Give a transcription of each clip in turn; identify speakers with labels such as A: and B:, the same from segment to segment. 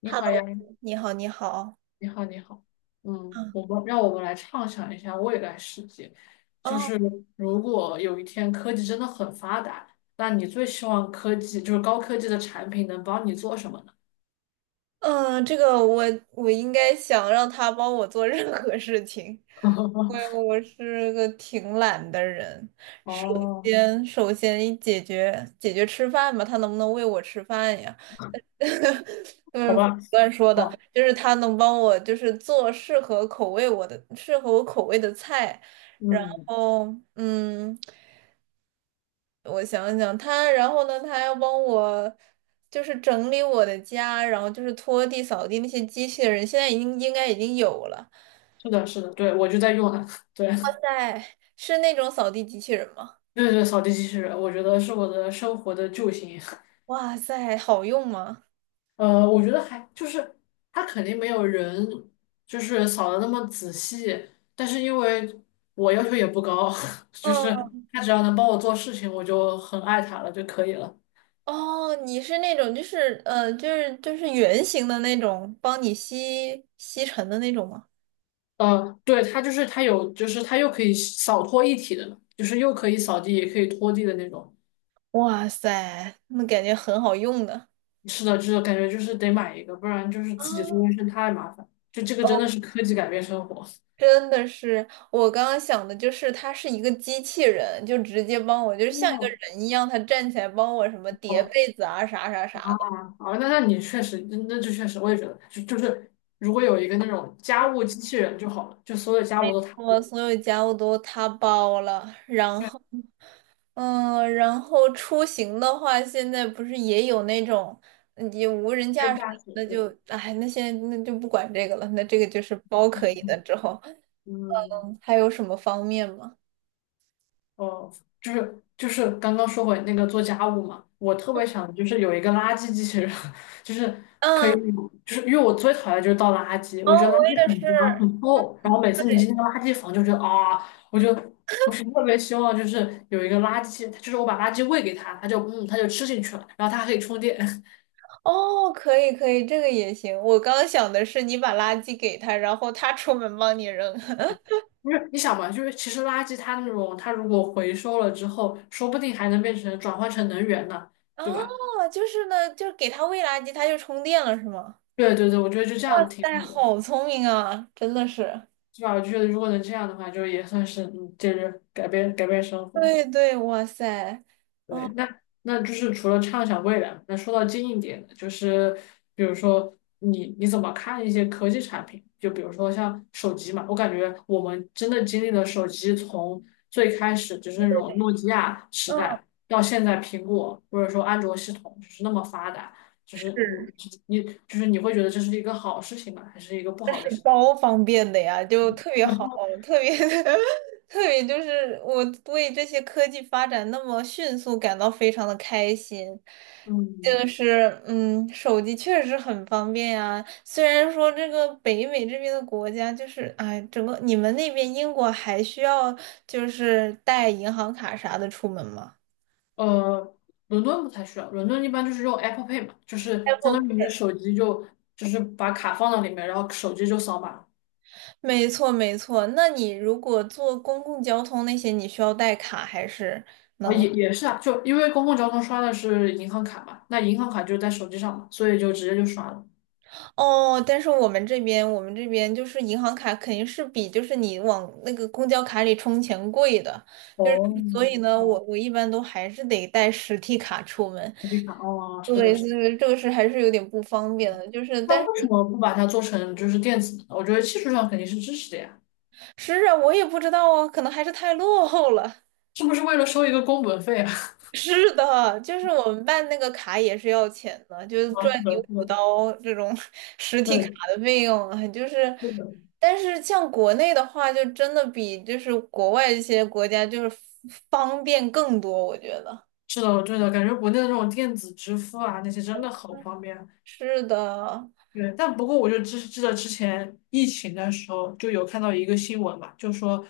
A: 你好呀，
B: Hello，你好，你好。
A: 你好，你好。
B: 嗯，
A: 让我们来畅想一下未来世界，就
B: 哦，
A: 是如果有一天科技真的很发达，那你最希望科技就是高科技的产品能帮你做什么呢？
B: 这个我应该想让他帮我做任何事情，因为 我是个挺懒的人。首
A: 哦，
B: 首先解决吃饭吧，他能不能喂我吃饭呀？
A: 好吧，
B: 乱说的，
A: 哦，
B: 就是他能帮我，就是做适合口味我的、适合我口味的菜，然
A: 嗯，
B: 后我想想，他，然后呢，他还要帮我，就是整理我的家，然后就是拖地、扫地那些机器人，现在应该已经有了。
A: 是的，是的，对，我就在用它，对，
B: 在，是那种扫地机器人吗？
A: 对对，扫地机器人，我觉得是我的生活的救星。
B: 哇塞，好用吗？
A: 我觉得还就是他肯定没有人就是扫的那么仔细，但是因为我要求也不高，就是
B: 嗯，
A: 他只要能帮我做事情，我就很爱他了就可以了。
B: 哦，你是那种就是圆形的那种，帮你吸尘的那种吗？
A: 对，他就是他有，就是他又可以扫拖一体的，就是又可以扫地也可以拖地的那种。
B: 哇塞，那感觉很好用的。
A: 是的，就是感觉就是得买一个，不然就是自己做卫生太麻烦。就这个
B: 啊，
A: 真的是科技改变生活。
B: 真的是，我刚刚想的就是，它是一个机器人，就直接帮我，就是像一个人一样，他站起来帮我什么叠
A: 哦
B: 被子啊，啥啥啥的。
A: 啊哦，那你确实，那就确实，我也觉得，就是如果有一个那种家务机器人就好了，就所有家务
B: 没
A: 都他
B: 错，
A: 做，
B: 所有家务都他包了。然
A: 虽然
B: 后，嗯，然后出行的话，现在不是也有那种也无人
A: 跟
B: 驾驶，
A: 驾驶，
B: 那
A: 对吧？
B: 就，哎，那现在那就不管这个了，那这个就是包可以的。之后
A: 嗯，
B: 嗯还有什么方面吗？
A: 哦，就是刚刚说回那个做家务嘛，我特别想就是有一个垃圾机器人，就是
B: 嗯，
A: 就是因为我最讨厌就是倒垃圾，
B: 哦，
A: 我觉得垃
B: 我
A: 圾
B: 也
A: 很
B: 是。
A: 不够，然后每次你进
B: 对。
A: 那个垃圾房就觉得啊，我就我是特别希望就是有一个垃圾，就是我把垃圾喂给他，他就嗯他就吃进去了，然后他还可以充电。
B: 哦，可以可以，这个也行。我刚刚想的是你把垃圾给他，然后他出门帮你扔。
A: 不是你想嘛，就是其实垃圾它那种，它如果回收了之后，说不定还能变成转换成能源呢，对吧？
B: 哦，就是呢，就是给他喂垃圾，他就充电了，是吗？
A: 对对对，我觉得就这
B: 哇
A: 样挺
B: 塞，
A: 好的，
B: 好聪明啊，真的是。
A: 对吧？我觉得如果能这样的话，就也算是就是改变改变生活。
B: 对对，哇塞，
A: 对，
B: 嗯
A: 那就是除了畅想未来，那说到近一点的，就是比如说你怎么看一些科技产品？就比如说像手机嘛，我感觉我们真的经历了手机从最开始就是那种诺基亚时
B: 嗯，
A: 代，到现在苹果或者说安卓系统就是那么发达，就是你
B: 是。
A: 你就是你会觉得这是一个好事情吗？还是一个不好的事情？
B: 超方便的呀，就特别好，特别 特别就是我为这些科技发展那么迅速感到非常的开心。
A: 嗯。
B: 就是嗯，手机确实很方便呀。虽然说这个北美这边的国家就是哎，整个你们那边英国还需要就是带银行卡啥的出门吗
A: 呃，伦敦不太需要，伦敦一般就是用 Apple Pay 嘛，就是相
B: ？Apple
A: 当于你
B: Pay
A: 的手机就是把卡放到里面，然后手机就扫码
B: 没错没错，那你如果坐公共交通那些，你需要带卡还是？
A: 啊，也是啊，就因为公共交通刷的是银行卡嘛，那银行卡就在手机上嘛，所以就直接就刷了。
B: 哦，但是我们这边，我们这边就是银行卡肯定是比就是你往那个公交卡里充钱贵的，就是
A: 哦，
B: 所以呢，我
A: 哦，
B: 我一般都还是得带实体卡出门。
A: 手机卡，哦，是的，
B: 对，
A: 是
B: 这
A: 的。
B: 个这个是还是有点不方便的，就是
A: 那
B: 但
A: 为什
B: 是
A: 么不把它做成就是电子呢我觉得技术上肯定是支持的呀，
B: 是啊，我也不知道啊，可能还是太落后了。
A: 是不是为了收一个工本费啊？
B: 是的，就是我们办那个卡也是要钱的，就 是
A: 啊，
B: 赚
A: 是
B: 你
A: 的，是
B: 五
A: 的，
B: 刀这种 实体卡
A: 对，
B: 的费用啊就是，
A: 是的，
B: 但是像国内的话，就真的比就是国外一些国家就是方便更多，我觉得。
A: 是的，对的，感觉国内的这种电子支付啊，那些真的好方便。
B: 是的，
A: 对，但不过我就知记得之前疫情的时候就有看到一个新闻嘛，就说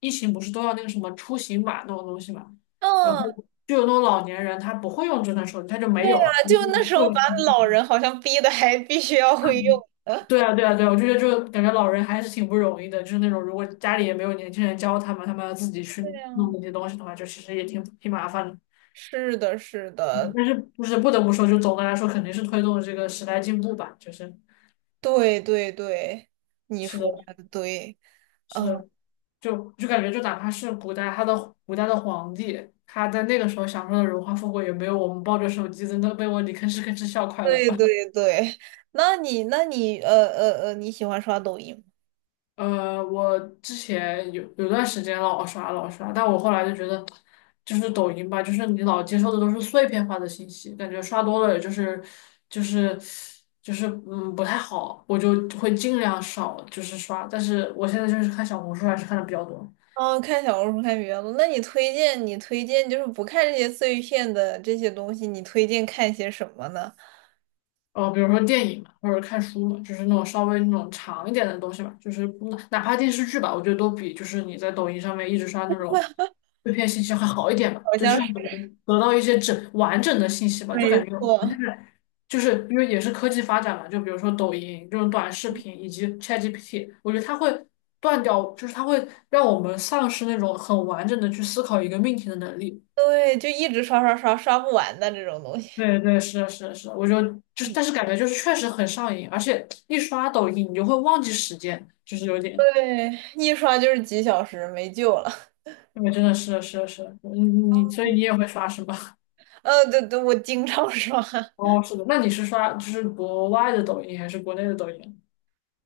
A: 疫情不是都要那个什么出行码那种东西嘛，然后
B: 嗯，
A: 就有那种老年人他不会用智能手机，他就没
B: 对呀，
A: 有啊。
B: 就那时候把老 人好像逼的还必须要会用的。
A: 对啊，对啊，对啊，我就觉得就感觉老人还是挺不容易的，就是那种如果家里也没有年轻人教他们，他们要自己 去
B: 对呀，
A: 弄那些东西的话，就其实也挺麻烦的。
B: 是的，是
A: 嗯
B: 的，
A: 但是就是不得不说，就总的来说肯定是推动了这个时代进步吧，就是
B: 对对对，你
A: 是的，
B: 说的对，嗯。
A: 是，就感觉，就哪怕是古代，他的古代的皇帝，他在那个时候享受的荣华富贵，也没有我们抱着手机在那被窝里吭哧吭哧笑快乐
B: 对
A: 吧。
B: 对对，那你你喜欢刷抖音吗？
A: 我之前有段时间老刷老刷，但我后来就觉得，就是抖音吧，就是你老接受的都是碎片化的信息，感觉刷多了也就是就是不太好，我就会尽量少就是刷，但是我现在就是看小红书还是看的比较多。
B: 哦，看小红书看比较多。那你推荐就是不看这些碎片的这些东西，你推荐看些什么呢？
A: 比如说电影嘛，或者看书嘛，就是那种稍微那种长一点的东西吧，就是不哪怕电视剧吧，我觉得都比就是你在抖音上面一直刷那种碎片信息会好一点吧，
B: 好
A: 就至
B: 像
A: 少
B: 是
A: 能得到一些完整的信息吧，就
B: 没
A: 感觉我现
B: 错，
A: 在就是因为也是科技发展嘛，就比如说抖音这种短视频以及 ChatGPT，我觉得它会断掉，就是它会让我们丧失那种很完整的去思考一个命题的能力。
B: 对，就一直刷刷刷刷不完的这种东西。
A: 对对，是的，是的，是，我就是，
B: 嗯，
A: 但是感觉就是确实很上瘾，而且一刷抖音你就会忘记时间，就是有点，
B: 对，一刷就是几小时，没救了。
A: 对，真的是是是，你所以你也会刷是吧？
B: 对对，我经常刷。
A: 哦，是的，那你是刷就是国外的抖音还是国内的抖音？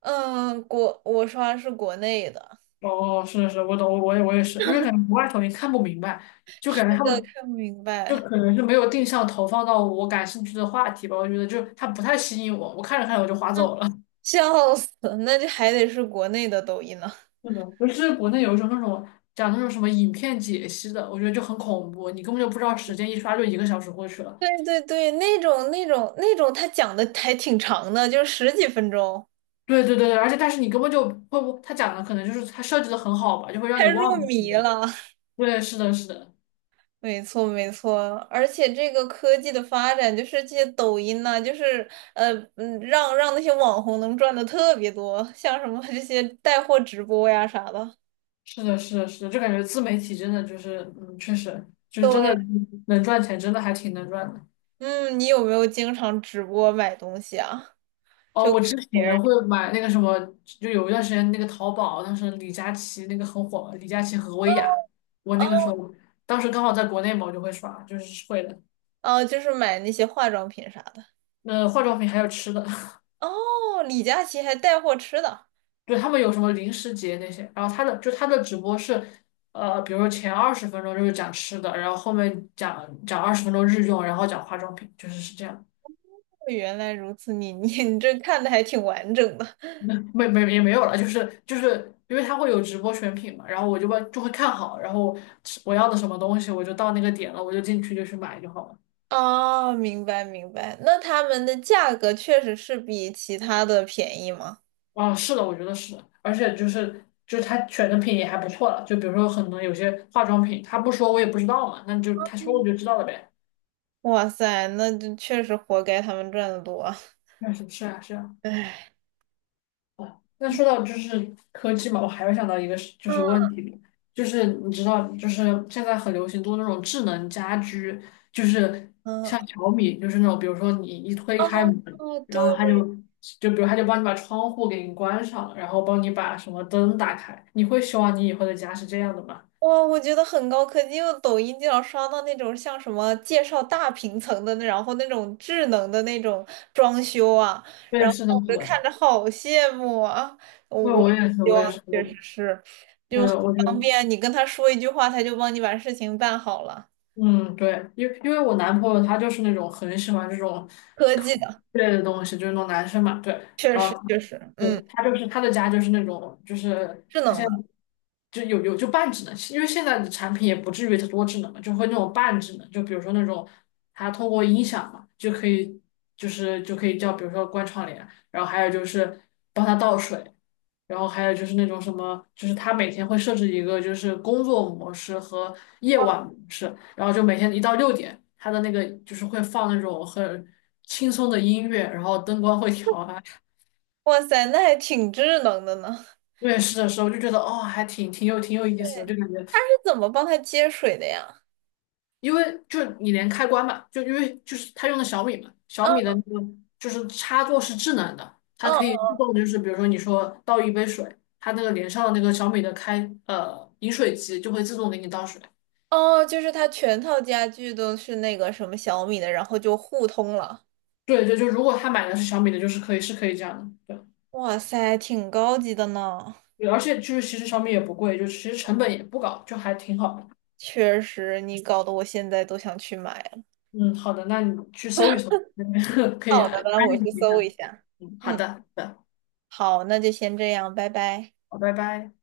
B: 嗯，我刷是国内的，
A: 哦，是的是我懂，我也是，因为感觉国外抖音看不明白，就感觉他
B: 呃
A: 们
B: 看不明
A: 就
B: 白，
A: 可能是没有定向投放到我感兴趣的话题吧，我觉得就它不太吸引我，我看着看着我就划走了。
B: 笑死，那就还得是国内的抖音呢。
A: 是的，不是国内有一种那种讲那种什么影片解析的，我觉得就很恐怖，你根本就不知道时间，一刷就一个小时过去了。
B: 对对对，那种，他讲的还挺长的，就十几分钟，
A: 对对对对，而且但是你根本就会不，他讲的可能就是他设计的很好吧，就会让
B: 太
A: 你
B: 入
A: 忘记。
B: 迷了。
A: 对，是的，是的，
B: 没错没错，而且这个科技的发展，就是这些抖音呐、就是让那些网红能赚的特别多，像什么这些带货直播呀啥的。
A: 是的，是的，是的，就感觉自媒体真的就是，确实就是真的
B: 对，
A: 能赚钱，真的还挺能赚的。
B: 嗯，你有没有经常直播买东西啊？
A: 哦，
B: 就
A: 我
B: 看
A: 之
B: 别人
A: 前会买那个什么，就有一段时间那个淘宝，当时李佳琦那个很火，李佳琦和薇娅，我那个时
B: 哦
A: 候当时刚好在国内嘛，我就会刷，就是会的。
B: 哦，就是买那些化妆品啥的。
A: 那化妆品还有吃的，
B: 哦，李佳琦还带货吃的。
A: 对他们有什么零食节那些，然后他的直播是，比如说前二十分钟就是讲吃的，然后后面讲讲二十分钟日用，然后讲化妆品，就是是这样。
B: 原来如此，你这看的还挺完整的
A: 没也没有了，就是因为它会有直播选品嘛，然后我就会看好，然后我要的什么东西，我就到那个点了，我就进去就去买就好了。
B: 哦，明白明白。那他们的价格确实是比其他的便宜吗？
A: 啊，是的，我觉得是的，而且就是他选的品也还不错了，就比如说可能有些化妆品，他不说我也不知道嘛，那就他说我
B: 嗯
A: 就知道了呗。
B: 哇塞，那就确实活该他们赚的多啊
A: 那是是啊是啊。
B: 唉，
A: 哦，那说到就是科技嘛，我还会想到一个是就是问
B: 嗯，
A: 题，就是你知道，就是现在很流行做那种智能家居，就是
B: 嗯，
A: 像小米，就是那种比如说你一推
B: 哦
A: 开门，
B: 哦，
A: 然后它就
B: 对
A: 就比如它就帮你把窗户给你关上了然后帮你把什么灯打开。你会希望你以后的家是这样的吗？
B: 哇，我觉得很高科技，因为抖音经常刷到那种像什么介绍大平层的那，然后那种智能的那种装修啊，
A: 对，
B: 然后
A: 是的，是
B: 我就看
A: 的，
B: 着好羡慕啊！我
A: 对，
B: 我
A: 我
B: 也
A: 也是，
B: 希
A: 我也
B: 望
A: 是，
B: 确
A: 我
B: 实是，
A: 对，
B: 就很
A: 我就
B: 方便，你跟他说一句话，他就帮你把事情办好了。
A: 嗯，对，因为我男朋友他就是那种很喜欢这种
B: 科技的，
A: 类的东西，就是那种男生嘛，对，
B: 确
A: 然后
B: 实确实，
A: 对
B: 嗯，
A: 他就是他的家就是那种就是
B: 智
A: 他
B: 能
A: 现
B: 的，
A: 在就有就半智能，因为现在的产品也不至于多智能嘛，就会那种半智能，就比如说那种他通过音响嘛就可以叫比如说关窗帘，然后还有就是帮他倒水，然后还有就是那种什么，就是他每天会设置一个就是工作模式和夜晚模式，然后就每天一到6点，他的那个就是会放那种很轻松的音乐，然后灯光会调啊。
B: 哇塞，那还挺智能的呢。
A: 面试的时候就觉得哦，还挺有意思的，就感觉
B: 是怎么帮他接水的呀？
A: 因为就你连开关嘛，就因为就是他用的小米嘛，小
B: 嗯
A: 米的
B: 嗯。
A: 那个就是插座是智能的，它
B: 哦
A: 可以自动就是比如说你说倒一杯水，它那个连上的那个小米的饮水机就会自动给你倒水。
B: 哦，就是它全套家具都是那个什么小米的，然后就互通了。
A: 对对，就如果他买的是小米的，就是可以是可以这样的，对，
B: 哇塞，挺高级的呢。
A: 对而且就是其实小米也不贵，就其实成本也不高，就还挺好的。
B: 确实，你搞得我现在都想去买了。
A: 嗯，好的，那你去搜一搜，可以
B: 好
A: 啊
B: 的那
A: 安
B: 我
A: 利
B: 去
A: 你一
B: 搜一
A: 下。
B: 下。
A: 嗯，好
B: 嗯，
A: 的，好的，
B: 好，那就先这样，拜拜。
A: 好，拜拜。